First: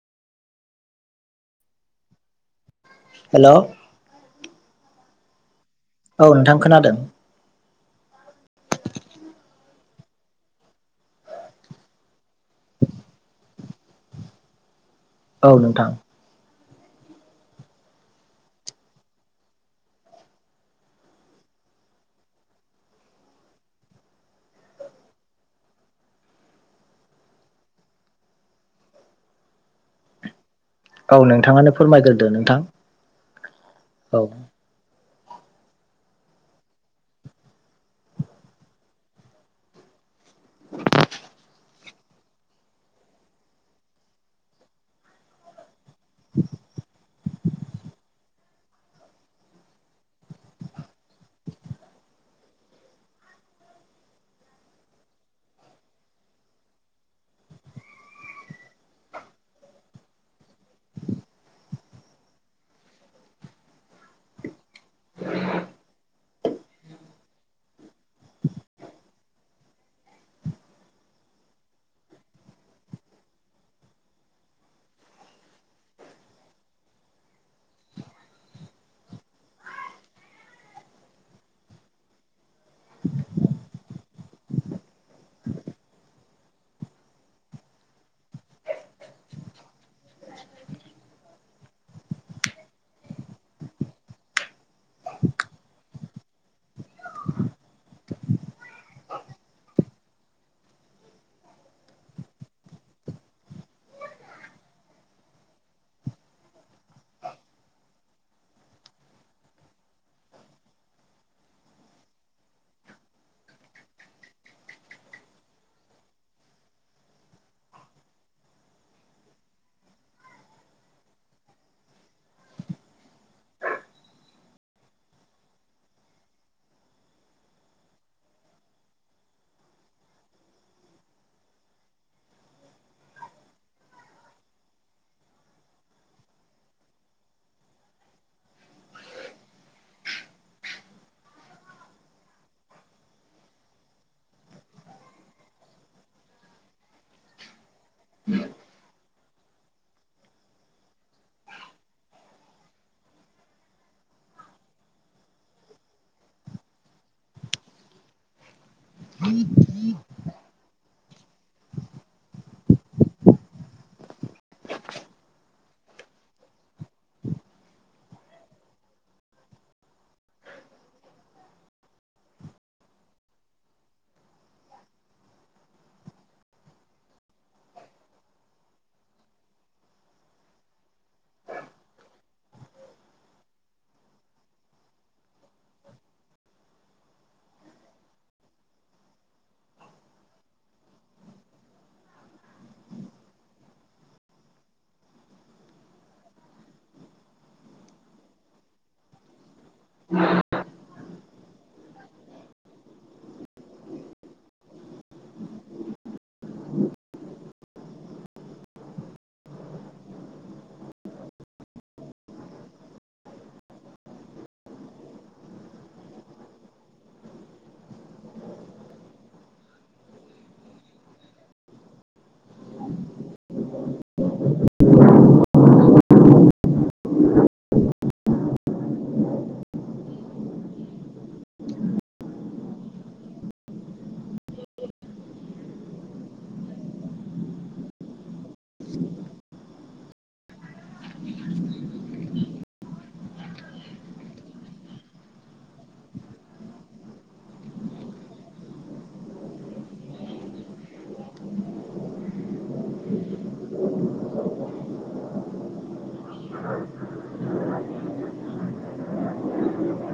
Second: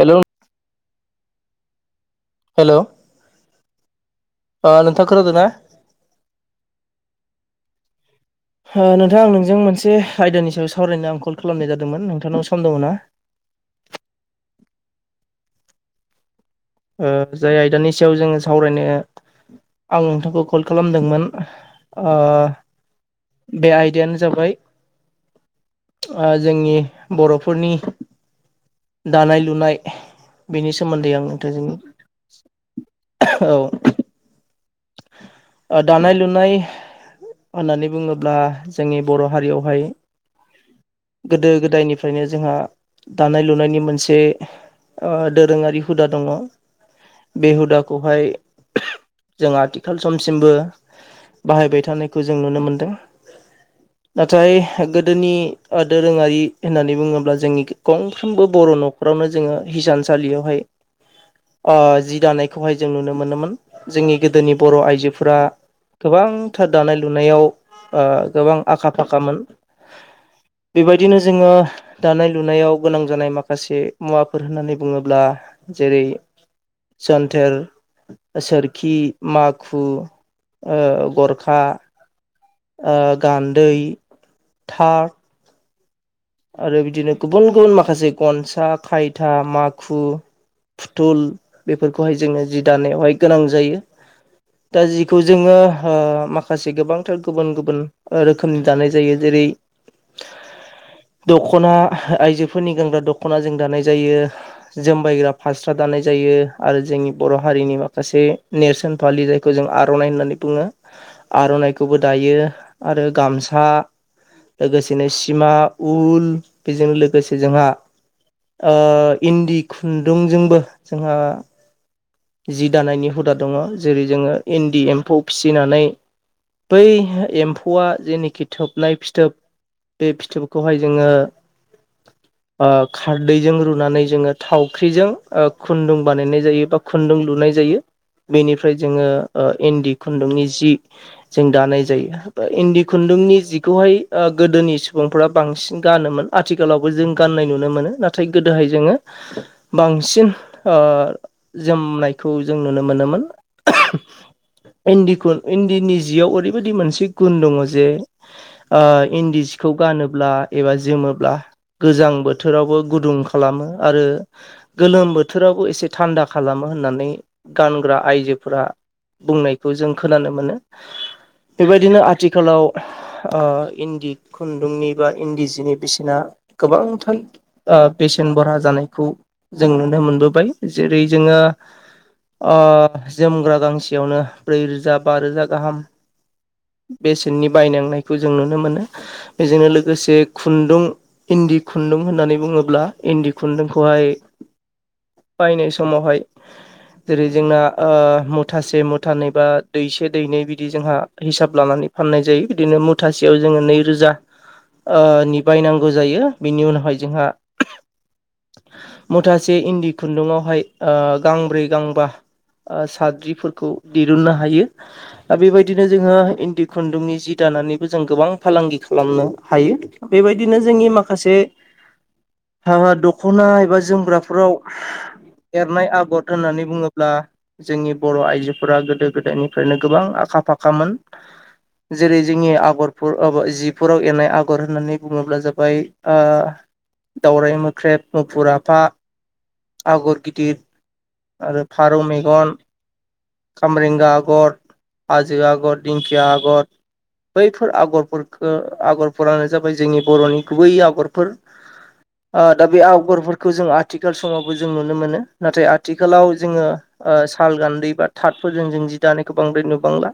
Hello hello hello ओ नोंथां खोनादों ना? औ नोंथां खोनादों। [inaudible] हो नोंथां आं नोंजों मोनसे आयदानि सायाव सावरायनो आं कल खालामनाय जादोंमोन नोंथांनाव सम दङ ना? [inaudible] औ नोंथां। ओ जाय आयदानि सायाव जोङो सावरायनो आं नोंथांखौ कल खालामदोंमोन ओ बे आयदायानो जाबाय ओ जोंनि बर'फोरनि दानाय लुनाय बेनि सोमोन्दै औ आं नोंथांजों नोंथाङानो फोरमायग्रोदो नोंथां औ। औ। ओ दानाय लुनाय होननानै बुङोब्ला जोंनि बर' हारियावहाय गोदो गोदायनिफ्रायनो जोंहा दानाय लुनायनि मोनसे ओ दोरोङारि हुदा दङ' बे हुदाखौहाय जों आथिखाल समसिमबो बाहायबाय थानायखौ जों नुनो मोनदों। नाथाय गोदोनि ओ दोरोङारि होननानै बुङोब्ला जोंनि गंफ्रोमबो बर' न'खराव नो जोङो हिसानसालियावहाय ओ जि दानायखौहाय जों नुनो मोनोमोन जोंनि गोदोनि बर' आइजोफोरा गोबां [unintelligible] दानाय लुनायाव गोबां आखा फाखामोन बेबायदिनो जोङो दानाय लुनायाव गोनां जानाय माखासे मुवाफोर होननानै बुङोब्ला जेरै जोन्थेर सोरख खि माखु ओ गरखा ओ गान्दै तार आरो बिदिनो गुबुन गुबुन माखासे गनसा खायथा माखु फुथुल बेफोरखौहाय जोङो जि दानायावहाय गोनां जायो। दा जिखौ जोङो ओ माखासे गोबांथार गुबुन गुबुन रोखोमनि दानाय जायो जेरै ऐ दख'ना आइजोफोरनि गानग्रा दख'ना जों दानाय जायो जोमबायग्रा फास्रा दानाय जायो। यो आरो जोंनि बर' हारिनि माखासे नेरसोन फालि जायखौ जों आर'नाइ होननानै बुङो आर'नाइखौबो दायो आरो गामसा लोगोसेनो सिमा उल बेजों लोगोसे जोंहा ओ इन्दि खुन्दुंजोंबो जोंहा जि दानायनि हुदा दङ' जेरै जोङो इन्दि एम्फौ फिसिनानै बै एम्फौआ जेनेखि थोबनाय फिथोब बे फिथोबखौहाय जोङो ओ खारदैजों रुनानै जोङो थावख्रिजों ओ खुन्दुं बानायनाय जायो बा खुन्दुं लुनाय जायो। बेनिफ्राय जोङो ओ इन्दि खुन्दुंनि जि जों दानाय जायो बा इन्दि खुन दुंनि जिखौहाय ओ गोदोनि सुबुंफ्रा बांसिन गानोमोन आथिखालावबो जों गाननाय नुनो मोनो नाथाय गोदोहाय जोङो बांसिन ओ जोमनायखौ जों नुनो मोनोमोन इन्दि खुन इन्दिनि जियाव ओरैबायदि मोनसे गुन दङ' जे ओ इन्दि सिखौ गानोब्ला एबा जोमोब्ला गोजां बोथोरावबो गुदुं खालामो आरो गोलोम बोथोरावबो एसे थान्दा खा खालामो होननानै गानग्रा आइजोफोरा बुंनायखौ जों खोनानो मोनो। बेबायदिनो आथिखालाव ओ इन्दि खुन्दुंनि बा इन्दि जिनि बिसिना गोबांथार ओ बेसेन बहरा जानायखौ जों नुनो मोनबोबाय जेरै जोङो ओ जोमग्रा गांसेयावनो ब्रै रोजा बा रोजा गाहाम बेसेननि बायनांनायखौ जों नुनो मोनो बेजोंनो लोगोसे खुन्दुं इन दि खुन्दुं होननानै बुङोब्ला इन्दि खुुन्दुंखौहाय बायनो सो समावहाय जेरै जोंना ओ मुथासे मुथानैबा दैसे दैनै बिदि जोंहा हिसाब लानानै फाननाय जायो बिदिनो मुथासेयाव जोङो नैरोजा ओ निबायनांगौ जायो बिनि उनावहाय जोंहा मुथासे इन्दि खुन्दुंआवहाय ओ गांब्रै गांबा ओ साद्रिफोरखौ दिरुननो हायो दा बेबायदिनो जोङो इन्दि खुन्दुंनि जि दा नानैबो जों गोबां फालांगि खालामनो हायो बेबायदिनो जोंनि माखासे हाबा दख'ना एबा जोमग्राफोराव एरनाय आगर होननानै बुङोब्ला जोंनि बर' आइजोफोरा गोदो गोदायनिफ्रायनो गोबां आखा फाख फाखामोन। जेरै जोंनि आगरफोर एबा जिफोराव एरनाय आगर होननानै बुङोब्ला जाबाय ओ दावराय मोख्रेब मुफुर आफा आगर गिदिर गिर आरो फारौ मेगन खामरेंगा आगर हाजो आगर दिंखिया आगर बैफोर आगरफोरखौ आगरफोरानो जाबाय जोंनि बर'नि गुबै आगरफोर ओ दा बे आवगरफोरखौ जों आथिखाल समावबो जों नुनो मोनो। नाथाय आथिखालाव जोङो साल गान्दै बा थाथफोरजों जों जि दानायखौ बांद्राय नुबांला।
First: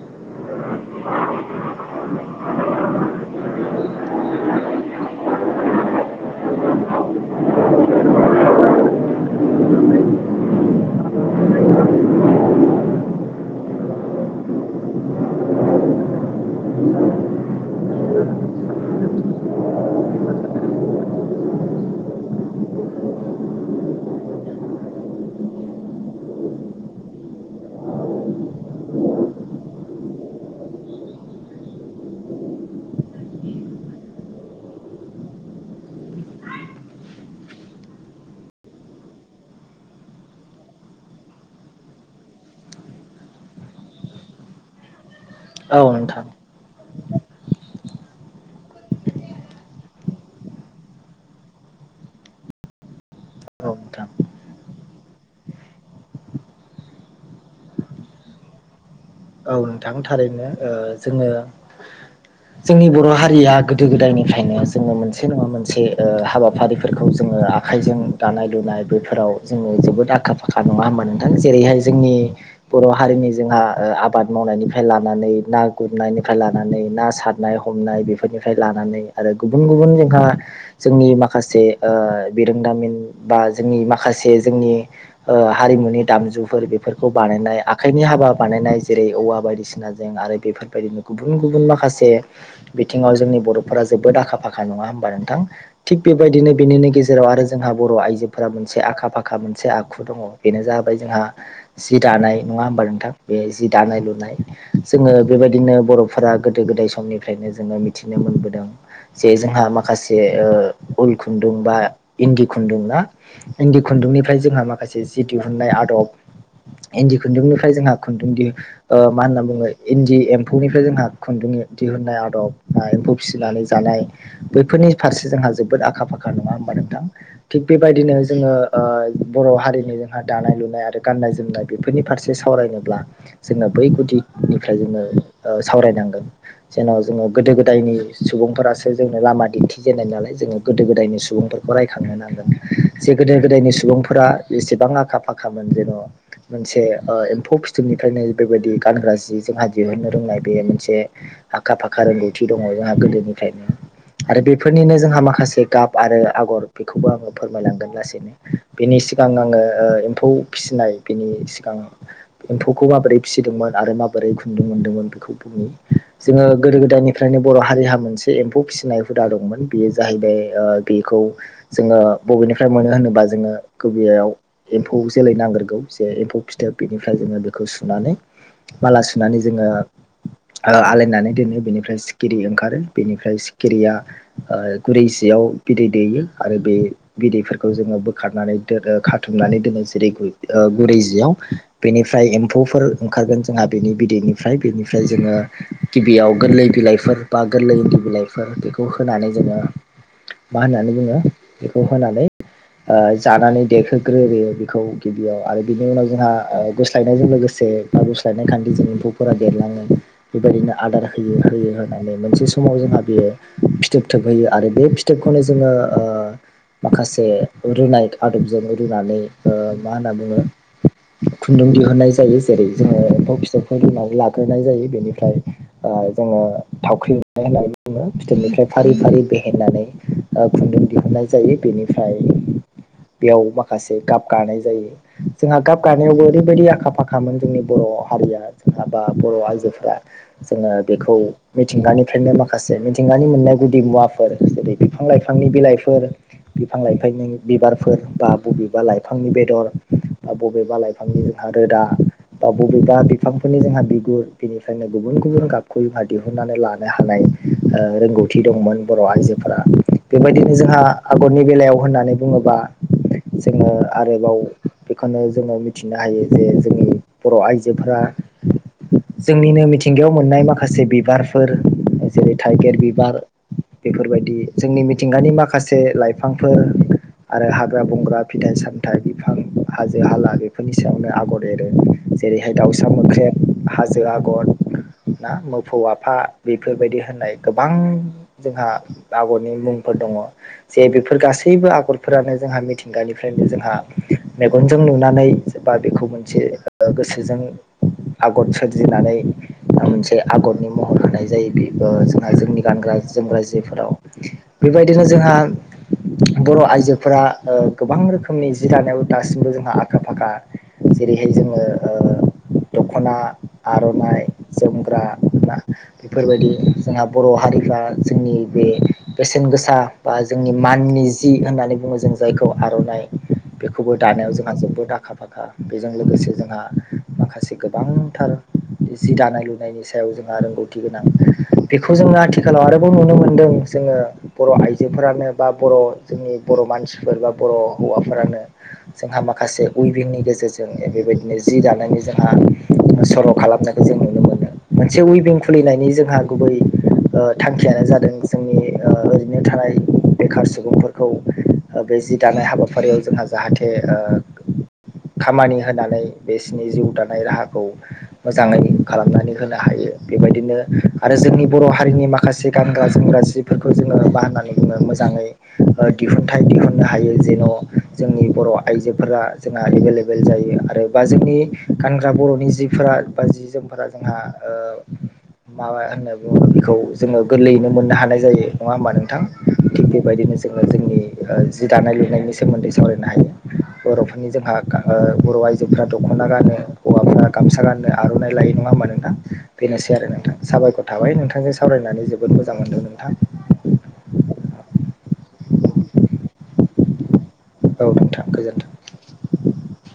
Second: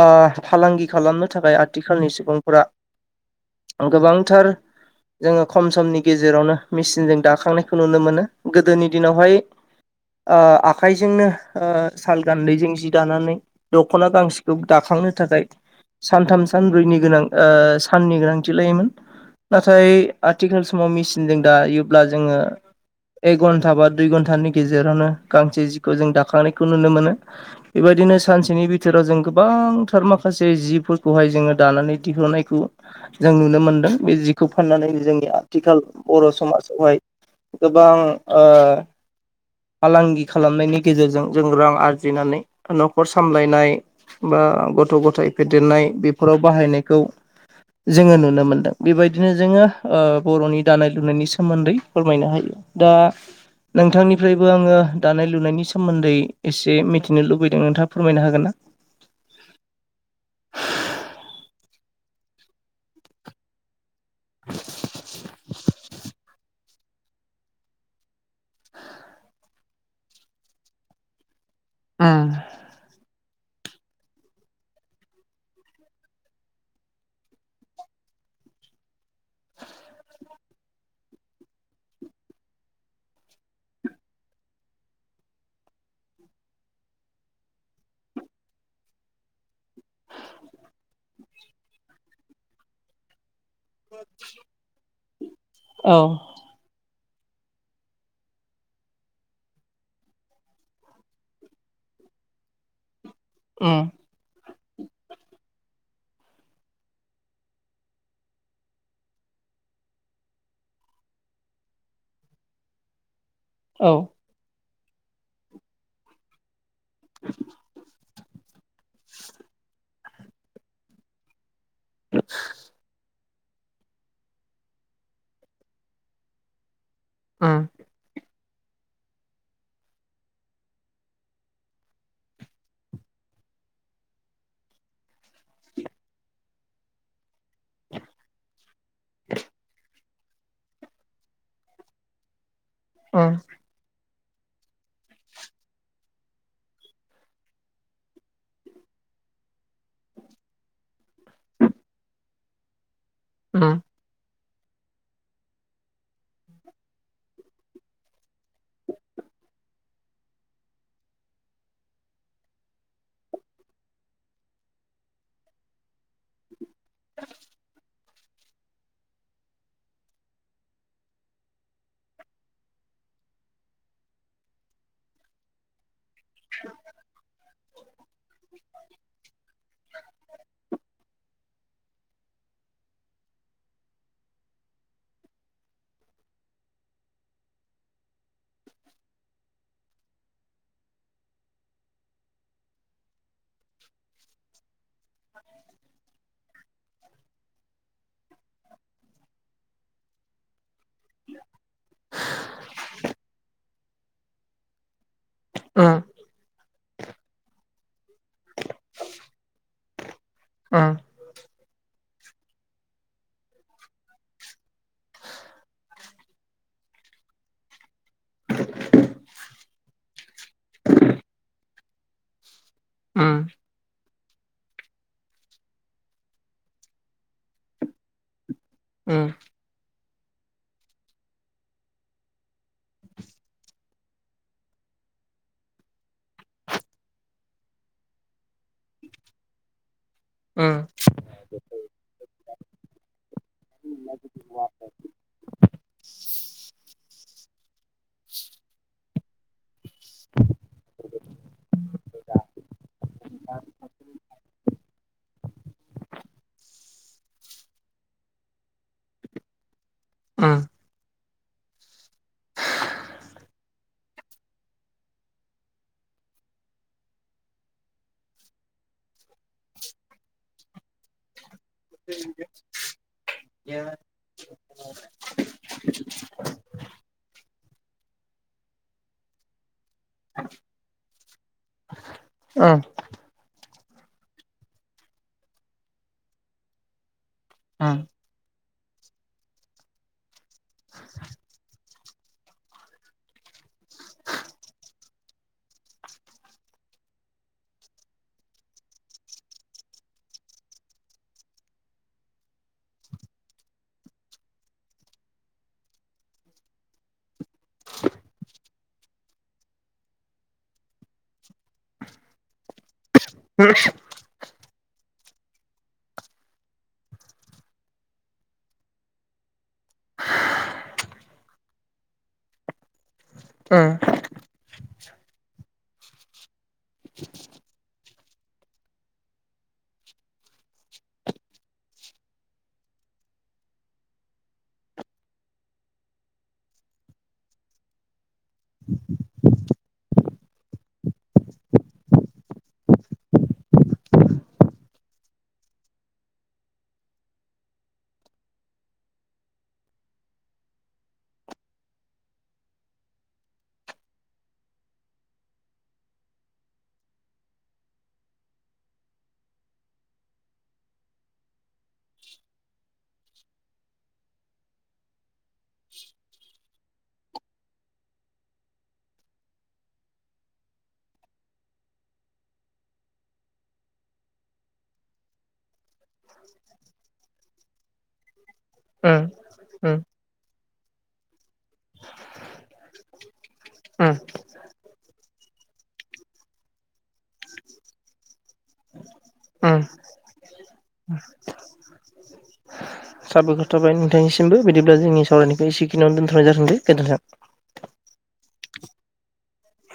ओ फालांगि खालामनो थाखाय आथिखालनि सुबुंफोरा गोबांथार जोङो खम समनि गेजेरावनो मेसििनजों दाखांनायखौ नुनो मोनो गोदोनि दिनावहाय [inaudible] [unintelligible] ओ आखाइजोंनो ओ साल गान्दैजों जि दानानै दख'ना गांसेखौ दाखांनो थाखाय सानथाम सानब्रैनि गोनां ओ साननि गोनांथि लायोमोन। नाथाय आथिखाल समाव मेसिनजों दायोब्ला जोङो एक घन्टा बा दुइ घन्टानि गेजेरावनो गांसे जिखौ जों दाखांनायखौ नुनो मोनो बेबायदिनो सानसेनि बिथोराव जों गोबांथार माखासे जिफोरखौहाय जोङो दानानै दिहुननायखौ जों नुनो मोनदों। बे जिखौ फाननानै जोंनि आथिखाल बर' समाजावहाय गोबां [inaudible] [unintelligible] फालांगि खालामनायनि गेजेरजों जों रां आरजिनानै न'खर सामलायनाय बा गथ' गथाय औ फेदेरनाय नोंथां बेफोराव बाहायनायखौ जोङो नुनो मोनदों बेबायदिनो जोङो बर'नि दानाय लुनायनि सोमोन्दै फोरमायनो हायो। दा औ नोंथां नोंथांनिफ्रायबो आङो दानाय लुनायनि सोमोन्दै एसे मिथिनो लुबैदों नोंथाङा फोरमायनो हागोन ना? [inaudible] [unintelligible] औ नोंथां थारैनो जोङो जोंनि बर' हारिया गोदो गोदायनिफ्रायनो जोङो मोनसे नङा मोनसे हाबाफारिफोरखौ जों आखाइजों दानाय लुनाय बेफोराव जोङो जेबोद आखा फाखा नङा होमबा नोंथां। जेरैहाय जोंनि बर' हारिनि जोंहा आबाद मावनायनिफ्राय लानानै ना गुरनायनिफ्राय लानानै ना सारनाय हमनाय बेफोरनिफ्राय लानानै आरो गुबुन गुबुन जोंहा जोंनि माखासे बिरोंदामिन बा जोंनि माखासे माख लोगोसे जोंनि हारिमुनि दामजुफोर बेफोरखौ बानायनाय आखाइनि हाबा बानायनाय जेरै औवा बायदिसिनाजों आरो बेफोरबायदिनो गुबुन गुबुन माखासे बिथिङाव जोंनि बर' फोर जोबोद आखा फाखा नङा हबा नोंथां औ थिग बेबायदिनो बेनि गेजेर जेराव आरो जोंहा बर' आइजोफोरा मोनसे आखा फाखा मोनसे आखु दङ बेनो जाबैाय जोंहा द दानाय नङा होमबा नोंथां बे जि उम दानाय लुनाय जोङो बेबायदिनो बर'फोरा गोदो गोदाय समनिफ्रायनो जोङो मिथिनो मोनबोदों। जे जोंहा माखासे उल खुन्दुं बा इन्दि खुन्दुं ना इन्दि औ खुन्दुंनिफ्राय जोंहा माखासे जि दिहुननाय आदब इन्दि खुन्दुंनिफ्राय जोंहा खुन्दुं दि मा होनना बुङो इन्दि एम्फौनिफ्राय जोंहा खुन्दुङयो दिहुननाय आद'ब आ एम्फो फिसिनानै जानाय बैफोरनि फारसे जोंहा जोबोद आखा फाखा नङा होनोमबानो थिग उम बेबायदिनो जोङो बर' हारिनि जोंहा दानाय लुनाय आरो गाननाय जोमनाय बेफोरनि फारसे सावरायनोब्ला जोंङो बै गुदिनिफ्राय जोंङो सावरायनांगोन जेन जोङो गोदो गोदायनि सुबुंफोरा जोंनो लामा दिन्थि जेननाय नालाय जोङो गोदो गोदायनि सुबुंफोरखौ रायखांनो नांगोन जे उम गोदो गोदायनि सुबुंफोर फोर्रा एसेबां आखा फाखामोन जेन' मोनसे एम्फौ फिथोबनिफ्रायनो बेबायदि गानग्रा जि जोंहा दिहुननो रोंनाय बे मोनसे आखा फाखा रोंगौथि दनङ जोंहा गोदो खायनो आरो बेफोरनिनो जोंहा माखासे गाब आरो आगर बेखौबो आंङो फोरमायलांगोन लासैनो बेनि सिगां आङो एम्फौ फिसिनाय बिनि सिगां एम्फौखौ माबोरै फिसिदोंमोन आरो माबोरै खुन्दुं मोनदोंमोन बेखौ बुंनि जोंङो गोदो गोदायनिफ्रायनो बर हारिहा मोनसे बे एम्फौ फिसिनाय हुदा दंमोन बेयो जाहैबाय ओ बेखौ जोंङो बबेनिफ्राय मोनो होनोबा जोंङो गुबैयाव एम्फौ जोलै नांग्रोगौ जे एम्फौ फिथोब बेनिफ्राय जोंङो बेखौ सुनानै माला सुनानै जोङो आलायनानै दोनो बेनिफ्राय सिखिरि ओंखारो बेनिफ्राय सिखिरिया ओ गुरै जियाव बिदै दैयो आरो बेदै फोरखौ जोंङो बोखारनानै दोनो खाथुमनानै दोनो जेरै गुरै ओ जियाव बेनिफ्राय एम्फौफोर ओंखारगोन जोंहा बिनि बिदैनिफ्राय बेनिफ्राय जोंङो गिबियाव गोरलै बिलाइफोर बा गोरलै बिलाइफोर बेखौ होनानै जोंङो मा होननानै बुङो बेखौ होनानै ओ जानानै देहोग्रोयो बेखौ गिबियाव आरो उम बिनि उनाव जोंहा गुस्लायनायजों लोगोसे आगुस्लायनाय खानथि जों एम्फौफोरा देरलाङो बेबायदिनो आदार होयो होयो होननानै मोनसे समाव जोंहा बेयो फिथोब थोबहैयो आरो बे फिथोबखौनो जोङो माखासे रुनाय आदबजों रुनानै ओ मा होनना बुङो खुन्दुं दिहुननाय जायो जेरै जोङो उम एम्फौ फिथोबफोर रुनानै लाग्रोनाय जायो बेनिफ्राय ओ जोङो थावख्रि होननानै बुङो फिथोबनिफ्राय फारि उम फारि बेहेनानै ओ खुन्दुं दिहुनन्नाय जायो बेनिफ्राय बेयाव माखासे गाब गानाय जायो जोंहा गाब गानायावबो ओरैबायदि आखा फाखा खामोन जोंनि बर' हारिया जोंहा बा बर' आइजोफोरा उम जोङो बेखौ मिथिंगानिफ्रायनो माखासे मिथिंगानि मोननाय गुदि मुवाफोर जेरै बिफां लाइफांनि बिलाइफोर बिफां लाइफांनि बिबारफोर बा बबेबा लाइफांनि बेदर बा बबेबा लाइफांनि जोंहा रोदा बा बबेबा बिफांफोरनि जोंहा बिगुर बिनिफ्रायनो गुबुन गुबुन गाबखौ जोंहा दिहुननानै लानो हायो थानाय ओ रोंगौथि दंमोन बर आइजोफोरा बेबायदिनो जोंहा आगरनि बेलायाव होननानै होननानै बुङोबा जोंङो आरोबाव बेखौनो जोंङो मिथिनो हायो जे जोंनि बर आइजोफोरा जोंनिनो मिथिंगायाव मोननाय माखासे बिबारफोर जेरै टाइगिर बिबार बेफोरबायदि जोंनि मिथिंगानि माखासे लाइफांफोर आरो हाग्रा बंग्रा फिथाइ सामथाइ बिफां हाजो हाला बेफोरनि सायावनो आगर जेरै जेरैहाय दाउसा मोख्रेब हाजो आगर ना मोफौ आफा बेफोरबायदि होननाय गोबां जोंहा आगरनि मुंफोर दंङ जे बेफोर गासैबो आगरफोरानो जोंहा मिथिंगानिफ्रायनो जोंहा मेगनजों नुनाय नुनानै बा बेखौ मोनसे गोसोजों आगर सोरजिनानै बा मोनसे आगरनि महर होनाय जायो बे जोंहा जोंनि गानग्रा जोमग्रा जिफोराव बेबायदिनो जोंहा बर आइजोफोरा ओ गोबां रोखोमनि जि दानायाव दासिमबो जोंहा आखा फाखा जेरैहाय जोंङो ओ दखना आरनाइ जोमग्रा बा बेफोरबायदि जोंहा बर' हारिफ्रा जोंनि बे बेसेन गोसा बा जोंनि मान नि जि होननानै बुङो जों जायखौ आर'नाइ बेखौबो उम दानायाव जोंहा जोबोद आखा फाखा बेजों लोगोसे जोंहा माखासे गोबांथार जि दानाय लुनायनि सायाव जोंहा रोंगौथि गोनां बेखौ जोङो आथिखालाव आरोबाव नुनो मोनदों जे जोङो बर' आइजोफोरानो बा बर' जोंनि बर' मानसिफोर बा बर' हौवाफोरानो जोंहा माखासे उइभिगंनि गेजेरजों जों बेबायदिनो जि दानायनि जोंहा सर' खालामनायखौ जों नुनो मोनो। मोनसे उइबिं खुलिनायनि जोंहा गुबै ओ थांखियानो जादों जोंनि ओ ओरैनो थानाय बेखार सुबुंफोरखौ ओ बे जि दानाय हाबाफारियाव जोंहा जाहाथे ओ खामानि होनानै बिसोरनि जिउ दानाय राहाखौ मोजाङै खालामनानै होनो हायो बेबायदिनो आरो जोंनि बर' हारिनि माखासे गानग्रा जोमग्रा सिफोरखौ जोङो बा होननानै बुङो मोजां मोनो। दिहुनथाय दिहुननो हायो जेन' जोंनि बर' आइजोफोरा जोंना लोगो लोगो जायो आरो बा जोंनि गानग्रा बर'नि जिफोरा बा जि जोमफोरा जोंहा माबा होनना बुङो बेखौ जोङो गोरलैयैनो मोननो हानाय जायो। नङा होमा नोंथां थिग बेबायदिनो जोङो जोंनि जि दानाय लुनायनि सोमोन्दै सावरायनो हायो उम उम बर'फोरनि जोंहा ओ बर'आइजोफोरा दख'ना गानो हौवाफोरा गामसा गाननो आर'नाइ लाय नङा होनबा नोंथां। बेनोसै आरो नोंथां साबायखर थाबाय नोंथांजों सावरायनानै जोबोद मोजां मोनदों नोंथां। दिनिमबो बिदिब्ला जोंनि सावरायनायखौ एसेखिनियावनो दोनथ'नाय जागोन दे गोजोन्थों। औ नोंथां गोजोन्थों।